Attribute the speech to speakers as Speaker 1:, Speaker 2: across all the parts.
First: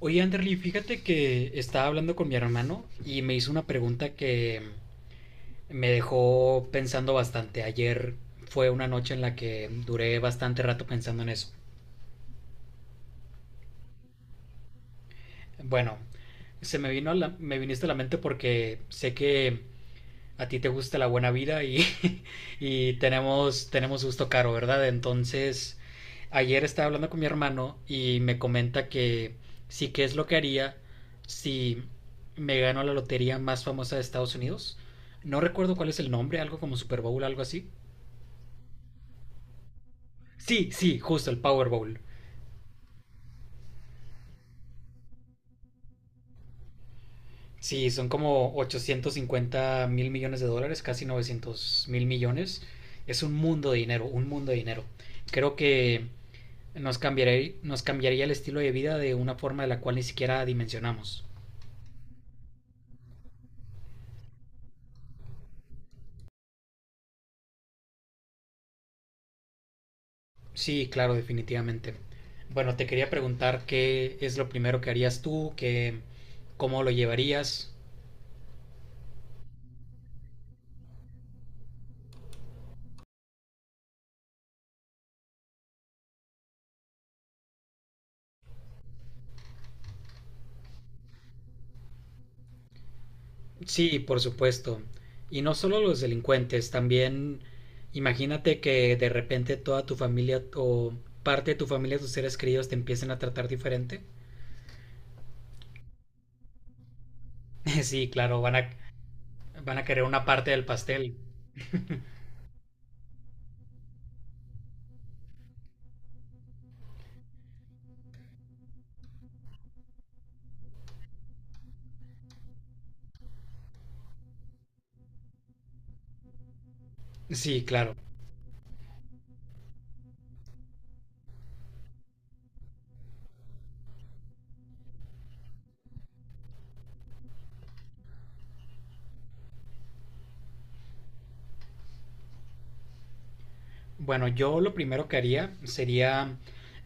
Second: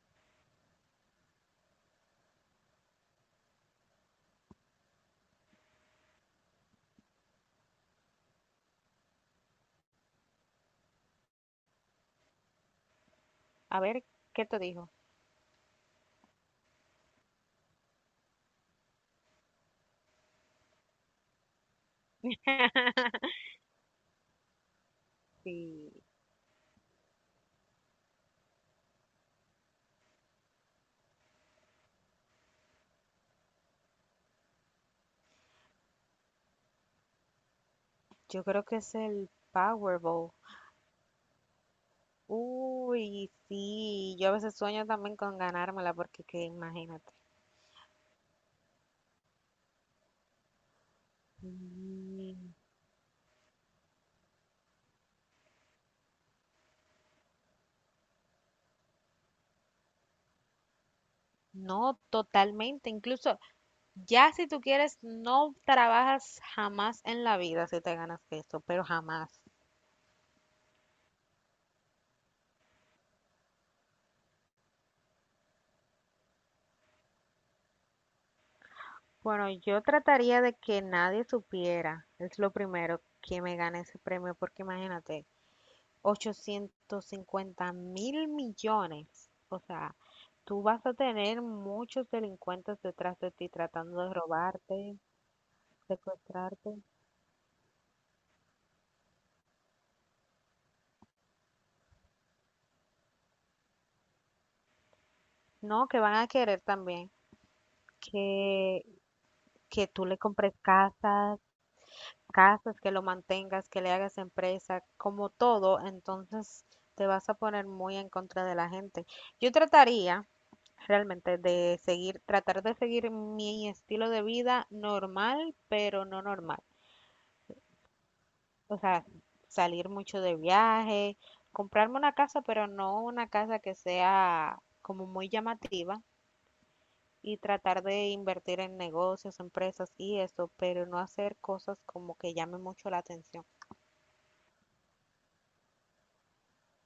Speaker 1: Oye, Anderly, fíjate que estaba hablando con mi hermano y me hizo una pregunta que me dejó pensando bastante. Ayer fue una noche en la que duré bastante rato pensando en eso.
Speaker 2: A ver, ¿qué te dijo?
Speaker 1: Bueno, se me vino a me viniste a la mente porque sé que a ti te gusta la buena vida y, y tenemos gusto caro, ¿verdad? Entonces,
Speaker 2: Sí,
Speaker 1: ayer estaba hablando con mi hermano y me comenta que sí que es lo que haría si me gano la lotería más famosa de Estados Unidos. No recuerdo cuál es el nombre, algo como Super Bowl, algo así.
Speaker 2: yo creo que es el Powerball.
Speaker 1: Sí, sí, justo el Power Bowl.
Speaker 2: Uy, sí, yo a veces sueño también con ganármela porque que imagínate.
Speaker 1: Sí, son como $850,000,000,000, casi novecientos mil
Speaker 2: Mm.
Speaker 1: millones. Es un mundo de dinero, un mundo de dinero. Creo que nos cambiaría el estilo de vida de una forma de la cual ni siquiera dimensionamos.
Speaker 2: No, totalmente. Incluso ya si tú quieres, no trabajas jamás en la vida si te ganas esto, pero jamás.
Speaker 1: Sí, claro, definitivamente. Bueno, te quería preguntar qué es lo primero que harías tú, qué, cómo lo llevarías.
Speaker 2: Bueno, yo trataría de que nadie supiera, es lo primero, que me gane ese premio, porque imagínate, 850.000 millones. O sea, tú vas a tener muchos delincuentes detrás de ti
Speaker 1: Sí,
Speaker 2: tratando de
Speaker 1: por supuesto.
Speaker 2: robarte,
Speaker 1: Y no solo los delincuentes,
Speaker 2: secuestrarte.
Speaker 1: también imagínate que de repente toda tu familia o parte de tu familia, tus seres queridos te empiecen a tratar diferente.
Speaker 2: No, que van a querer también
Speaker 1: Sí, claro, van a,
Speaker 2: que,
Speaker 1: van a
Speaker 2: que
Speaker 1: querer
Speaker 2: tú le
Speaker 1: una parte
Speaker 2: compres
Speaker 1: del pastel.
Speaker 2: casas, casas, que lo mantengas, que le hagas empresa, como todo. Entonces te vas a poner muy en contra de la gente. Yo trataría realmente de seguir, tratar de seguir mi estilo de vida normal, pero no normal.
Speaker 1: Sí, claro.
Speaker 2: O sea, salir mucho de viaje, comprarme una casa, pero no una casa que sea como muy llamativa y tratar de invertir en negocios, empresas y eso, pero no hacer cosas como que llamen mucho la atención.
Speaker 1: Bueno, yo lo primero que haría sería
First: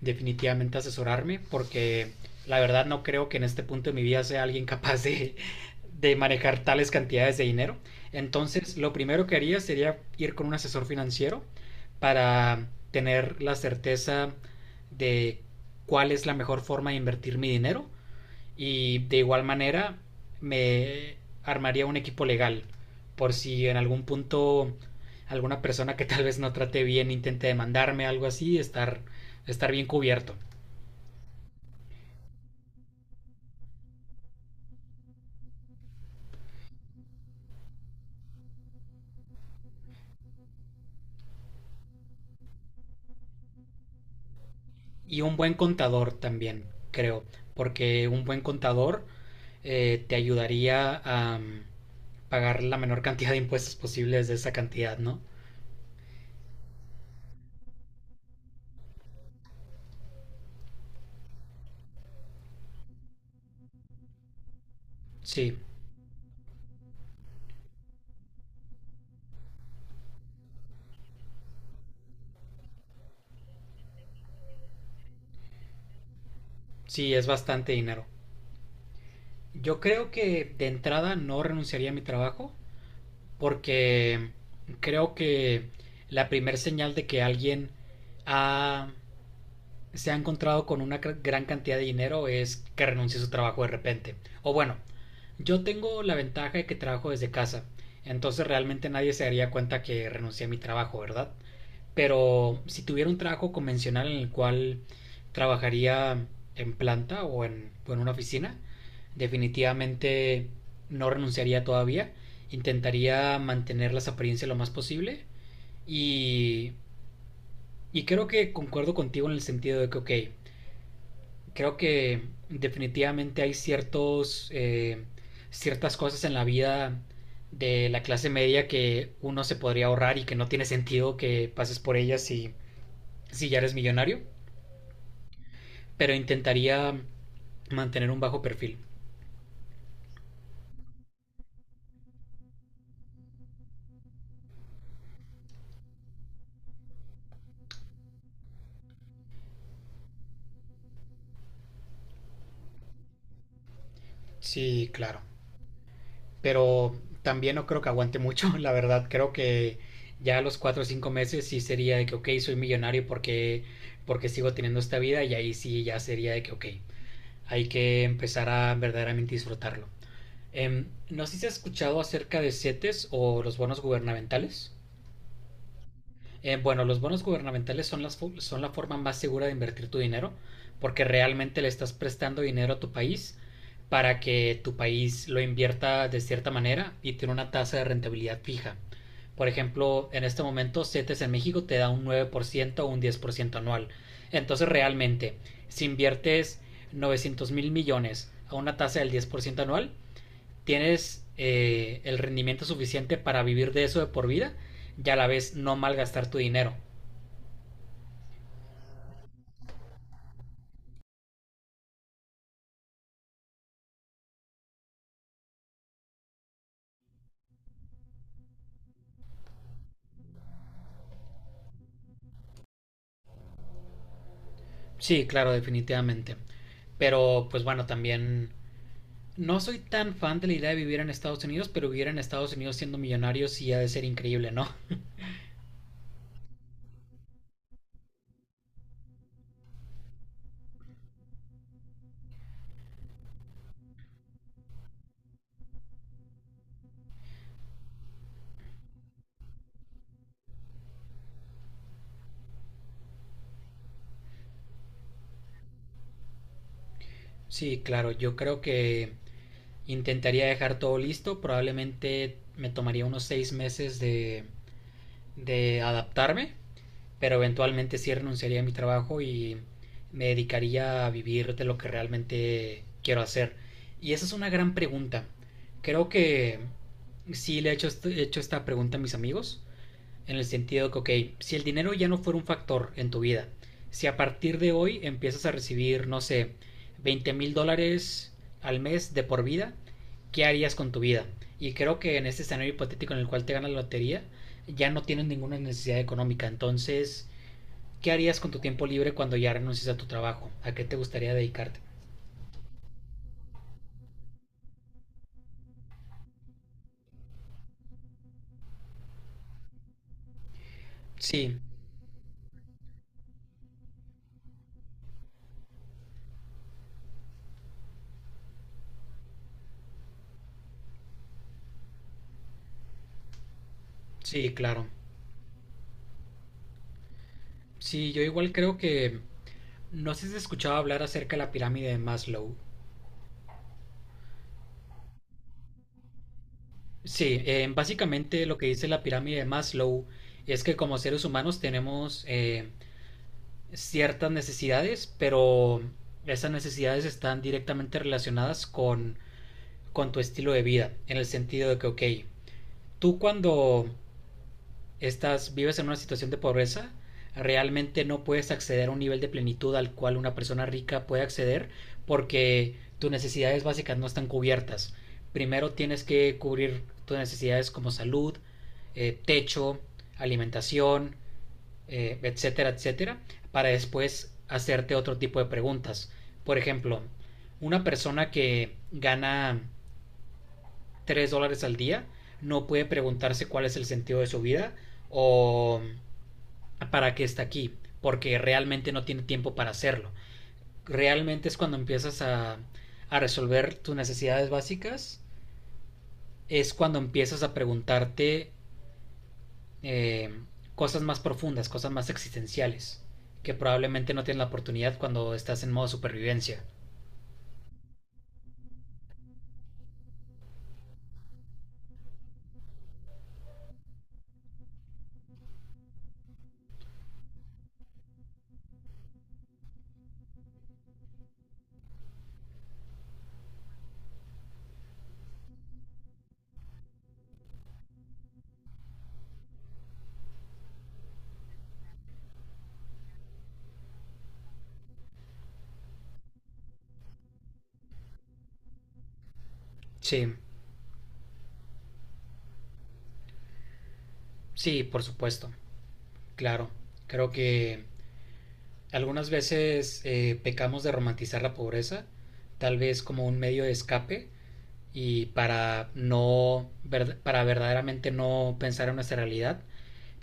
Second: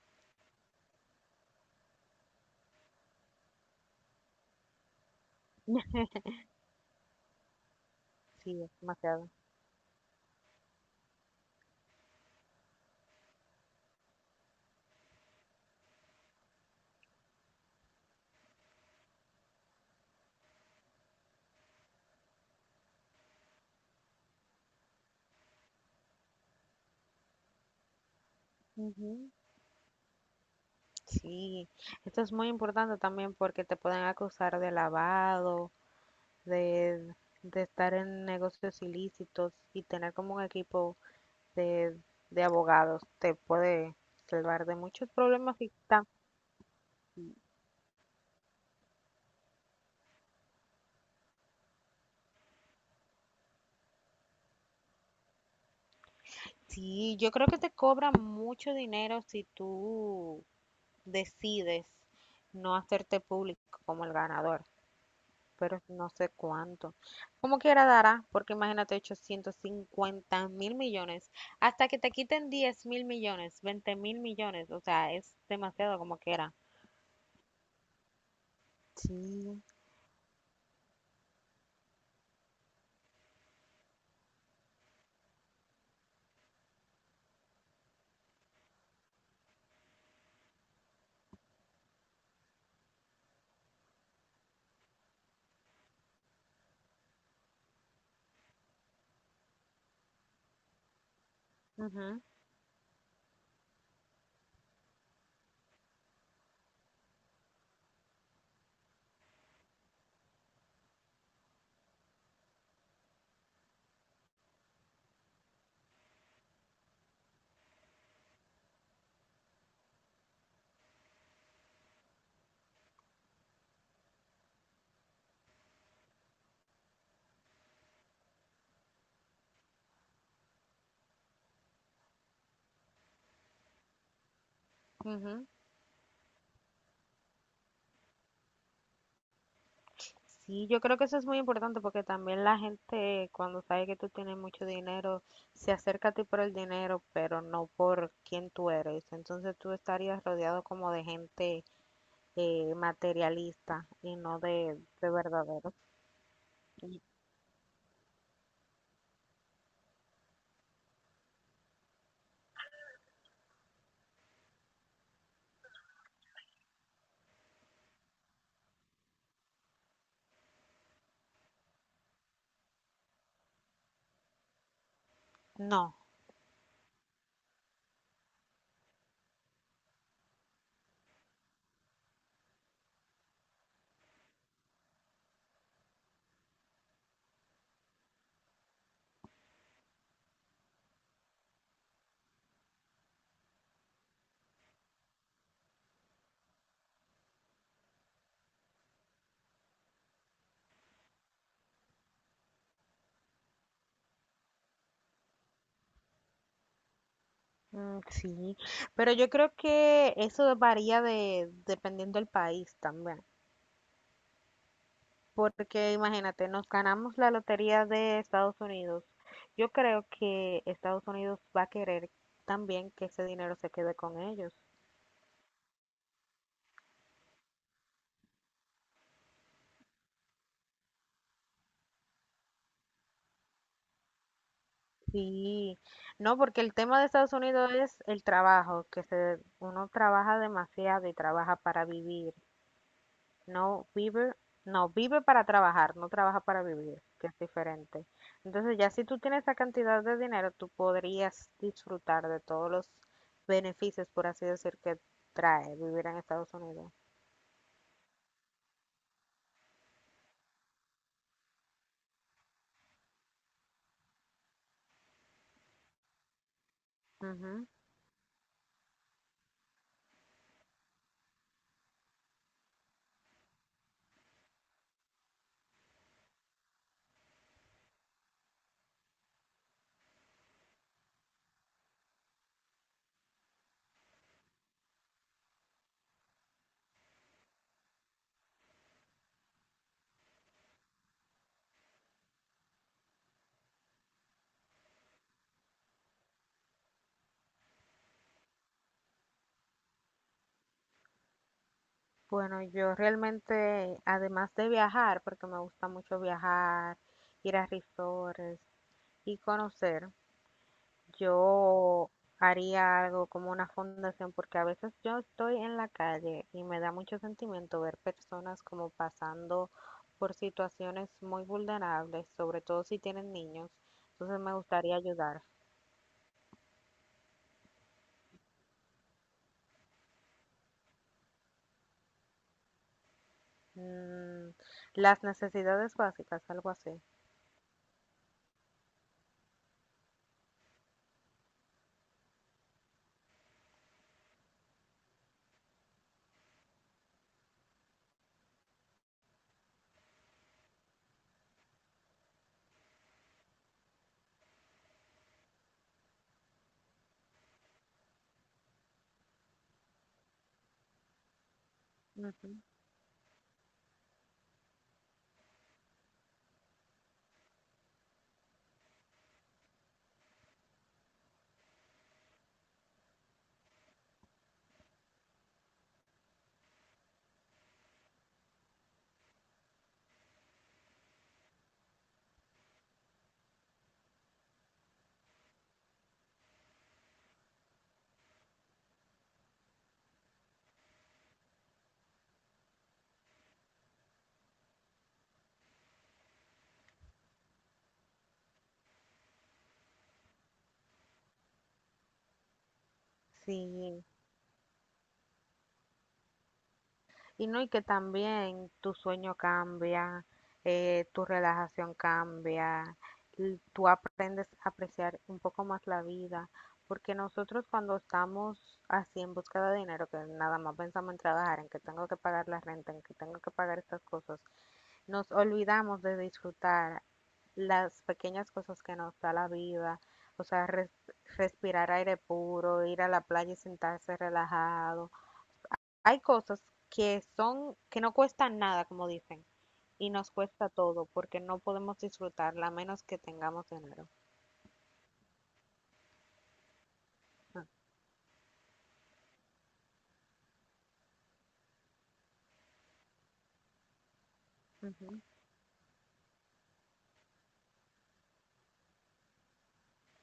Speaker 1: definitivamente asesorarme porque la verdad no creo que en este punto de mi vida sea alguien capaz de manejar tales cantidades de dinero.
Speaker 2: Sí, es
Speaker 1: Entonces, lo primero
Speaker 2: demasiado.
Speaker 1: que haría sería ir con un asesor financiero para tener la certeza de cuál es la mejor forma de invertir mi dinero y de igual manera me armaría un equipo legal por si en algún punto alguna persona que tal vez no trate bien intente demandarme algo así, estar
Speaker 2: Ujú.
Speaker 1: estar bien cubierto.
Speaker 2: Sí, esto es muy importante también porque te pueden acusar de lavado, de, de estar en negocios ilícitos y tener como un equipo de, de abogados te puede salvar de muchos
Speaker 1: Y un buen
Speaker 2: problemas
Speaker 1: contador también, creo, porque un buen contador te ayudaría a pagar la menor cantidad de impuestos posibles de esa cantidad, ¿no?
Speaker 2: Sí, yo creo que te cobran mucho dinero si tú decides no hacerte público como el ganador,
Speaker 1: Sí,
Speaker 2: pero no sé cuánto. Como quiera dará, porque imagínate 850 mil millones, hasta que te quiten 10.000 millones, 20.000 millones, o sea, es demasiado como quiera.
Speaker 1: sí, es bastante dinero.
Speaker 2: Sí.
Speaker 1: Yo creo que de entrada no renunciaría a mi trabajo, porque creo que la primer señal de que alguien ha- se ha encontrado con una gran cantidad de dinero es que renuncie a su trabajo de repente. O bueno, yo tengo la ventaja de que trabajo desde casa, entonces realmente nadie se daría cuenta que renuncié a mi trabajo, ¿verdad?
Speaker 2: Ujú,
Speaker 1: Pero si tuviera un trabajo convencional en el cual trabajaría en planta o en una oficina, definitivamente no renunciaría todavía. Intentaría mantener las apariencias lo más posible. Y, y creo que concuerdo contigo en el sentido de que, ok, creo que definitivamente hay ciertos, ciertas cosas en la vida de la clase media que uno se podría ahorrar y que no tiene sentido que pases por ellas si, si ya eres millonario.
Speaker 2: ujú.
Speaker 1: Pero intentaría mantener un bajo perfil.
Speaker 2: Sí, yo creo que eso es muy importante porque también la gente cuando sabe que tú tienes mucho dinero se acerca a ti por el dinero, pero no por quién tú eres. Entonces tú estarías rodeado como de gente materialista y no de,
Speaker 1: Sí,
Speaker 2: de
Speaker 1: claro.
Speaker 2: verdaderos.
Speaker 1: Pero
Speaker 2: Y-
Speaker 1: también no creo que aguante mucho, la verdad. Creo que ya a los cuatro o cinco meses sí sería de que, ok, soy millonario porque, porque sigo teniendo esta vida y ahí sí ya sería de que, ok, hay que empezar a verdaderamente disfrutarlo. No sé si has escuchado acerca de CETES o los bonos gubernamentales.
Speaker 2: No,
Speaker 1: Bueno, los bonos gubernamentales son, las, son la forma más segura de invertir tu dinero porque realmente le estás prestando dinero a tu país para que tu país lo invierta de cierta manera y tiene una tasa de rentabilidad fija. Por ejemplo, en este momento CETES en México te da un 9% o un 10% anual. Entonces realmente, si inviertes 900,000,000,000 a una tasa del 10% anual, tienes el rendimiento suficiente para vivir de eso de por vida y a la vez no malgastar tu dinero.
Speaker 2: sí, pero yo creo que eso varía dependiendo del país también. Porque imagínate, nos ganamos la lotería de Estados Unidos. Yo creo que Estados Unidos va a querer también que ese dinero se quede con ellos.
Speaker 1: Sí, claro, definitivamente. Pero pues bueno, también no soy tan fan de la idea de vivir en Estados Unidos, pero vivir en Estados Unidos siendo millonario sí ha de ser increíble, ¿no?
Speaker 2: Sí, no, porque el tema de Estados Unidos es el trabajo, uno trabaja demasiado y trabaja para vivir. No vive, no vive para trabajar, no trabaja para vivir, que es diferente. Entonces, ya si tú tienes esa cantidad de dinero, tú podrías disfrutar de todos los beneficios, por así decir, que trae vivir en Estados Unidos.
Speaker 1: Sí, claro, yo creo que intentaría dejar todo listo, probablemente me tomaría unos 6 meses de adaptarme, pero
Speaker 2: Ujú.
Speaker 1: eventualmente sí renunciaría a mi trabajo y me dedicaría a vivir de lo que realmente quiero hacer. Y esa es una gran pregunta. Creo que he hecho esta pregunta a mis amigos, en el sentido que, ok, si el dinero ya no fuera un factor en tu vida, si a partir de hoy empiezas a recibir, no sé, $20,000 al mes de por vida, ¿qué harías con tu vida? Y creo que en este escenario hipotético en el cual te ganas la lotería, ya no tienes ninguna necesidad económica. Entonces, ¿qué harías con tu tiempo libre cuando ya renuncies a tu trabajo? ¿A qué te gustaría dedicarte?
Speaker 2: Bueno, yo realmente, además de viajar, porque me gusta mucho viajar, ir a resorts y conocer.
Speaker 1: Sí,
Speaker 2: Yo haría algo como una fundación porque a veces yo estoy en la calle y me da mucho sentimiento ver personas como pasando por situaciones muy vulnerables, sobre todo si tienen niños. Entonces
Speaker 1: sí,
Speaker 2: me
Speaker 1: claro.
Speaker 2: gustaría ayudar.
Speaker 1: Sí, yo igual creo que... No sé si has escuchado hablar acerca de la pirámide de Maslow.
Speaker 2: Mm, las necesidades básicas, algo así.
Speaker 1: Sí, básicamente lo que dice la pirámide de Maslow es que como seres humanos tenemos ciertas necesidades, pero esas necesidades están directamente relacionadas con tu estilo de vida, en el sentido de que, ok, tú cuando estás, vives en una situación de pobreza, realmente no puedes acceder a un nivel de plenitud al cual una persona rica puede acceder
Speaker 2: Ujú.
Speaker 1: porque tus necesidades básicas no están cubiertas. Primero tienes que cubrir tus necesidades como salud, techo, alimentación, etcétera, etcétera, para después hacerte otro tipo de preguntas. Por ejemplo, una persona que gana $3 al día no puede preguntarse cuál es el sentido de su vida o para que está aquí, porque realmente no tiene tiempo para hacerlo. Realmente es cuando empiezas a resolver tus necesidades básicas, es cuando empiezas a preguntarte eh, cosas más profundas, cosas más existenciales, que
Speaker 2: Sí,
Speaker 1: probablemente no tienes la oportunidad cuando estás en modo supervivencia.
Speaker 2: y no, y que también tu sueño cambia, tu relajación cambia, tú aprendes a apreciar un poco más la vida, porque nosotros cuando estamos así en búsqueda de dinero, que nada más pensamos en trabajar, en que tengo que pagar la renta, en que tengo que pagar estas cosas, nos olvidamos de disfrutar las pequeñas cosas que nos da la vida, o sea, respirar aire puro, ir a la playa y sentarse relajado. Hay cosas que no cuestan nada, como dicen, y nos
Speaker 1: Sí,
Speaker 2: cuesta todo, porque no podemos disfrutarla a menos que tengamos dinero.
Speaker 1: sí, por supuesto, claro. Creo
Speaker 2: Ah,
Speaker 1: que algunas veces pecamos de romantizar la pobreza, tal vez como un medio de escape
Speaker 2: ujú.
Speaker 1: y para verdaderamente no pensar en nuestra realidad,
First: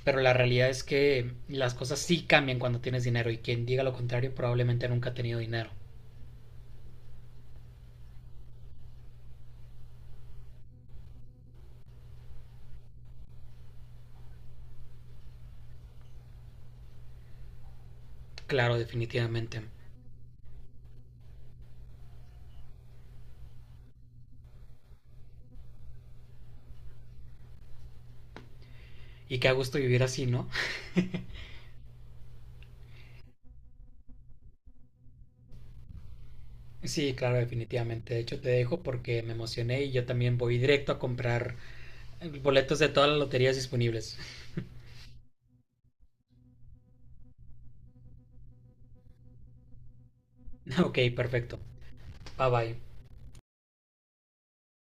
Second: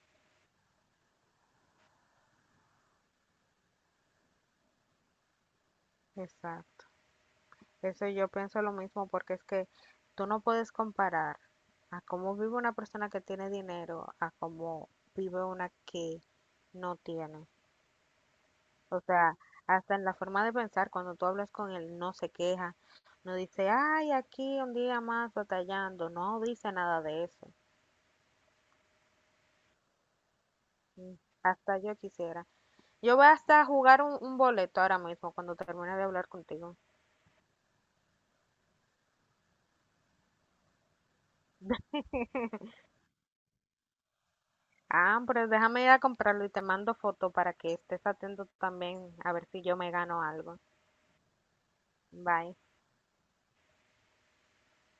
Speaker 1: pero la realidad es que las cosas sí cambian cuando tienes dinero y quien diga lo contrario probablemente nunca ha tenido dinero.
Speaker 2: Exacto. Eso yo pienso lo mismo, porque es que tú no puedes comparar a cómo vive una persona que tiene dinero a cómo vive una que no tiene.
Speaker 1: Claro,
Speaker 2: O sea,
Speaker 1: definitivamente.
Speaker 2: hasta en la forma de pensar, cuando tú hablas con él, no se queja, no dice, ay, aquí un día más batallando, no dice nada de eso.
Speaker 1: Y qué a gusto vivir así, ¿no?
Speaker 2: Mm. Hasta yo quisiera. Yo voy hasta a jugar un boleto ahora mismo cuando termine de hablar contigo.
Speaker 1: Sí, claro, definitivamente. De hecho, te dejo porque me emocioné y yo también voy directo a comprar boletos de todas las loterías disponibles.
Speaker 2: Ah, pero déjame ir a comprarlo y te mando foto para que estés atento también a ver si yo me gano algo.
Speaker 1: Ok, perfecto. Bye
Speaker 2: Bye.
Speaker 1: bye.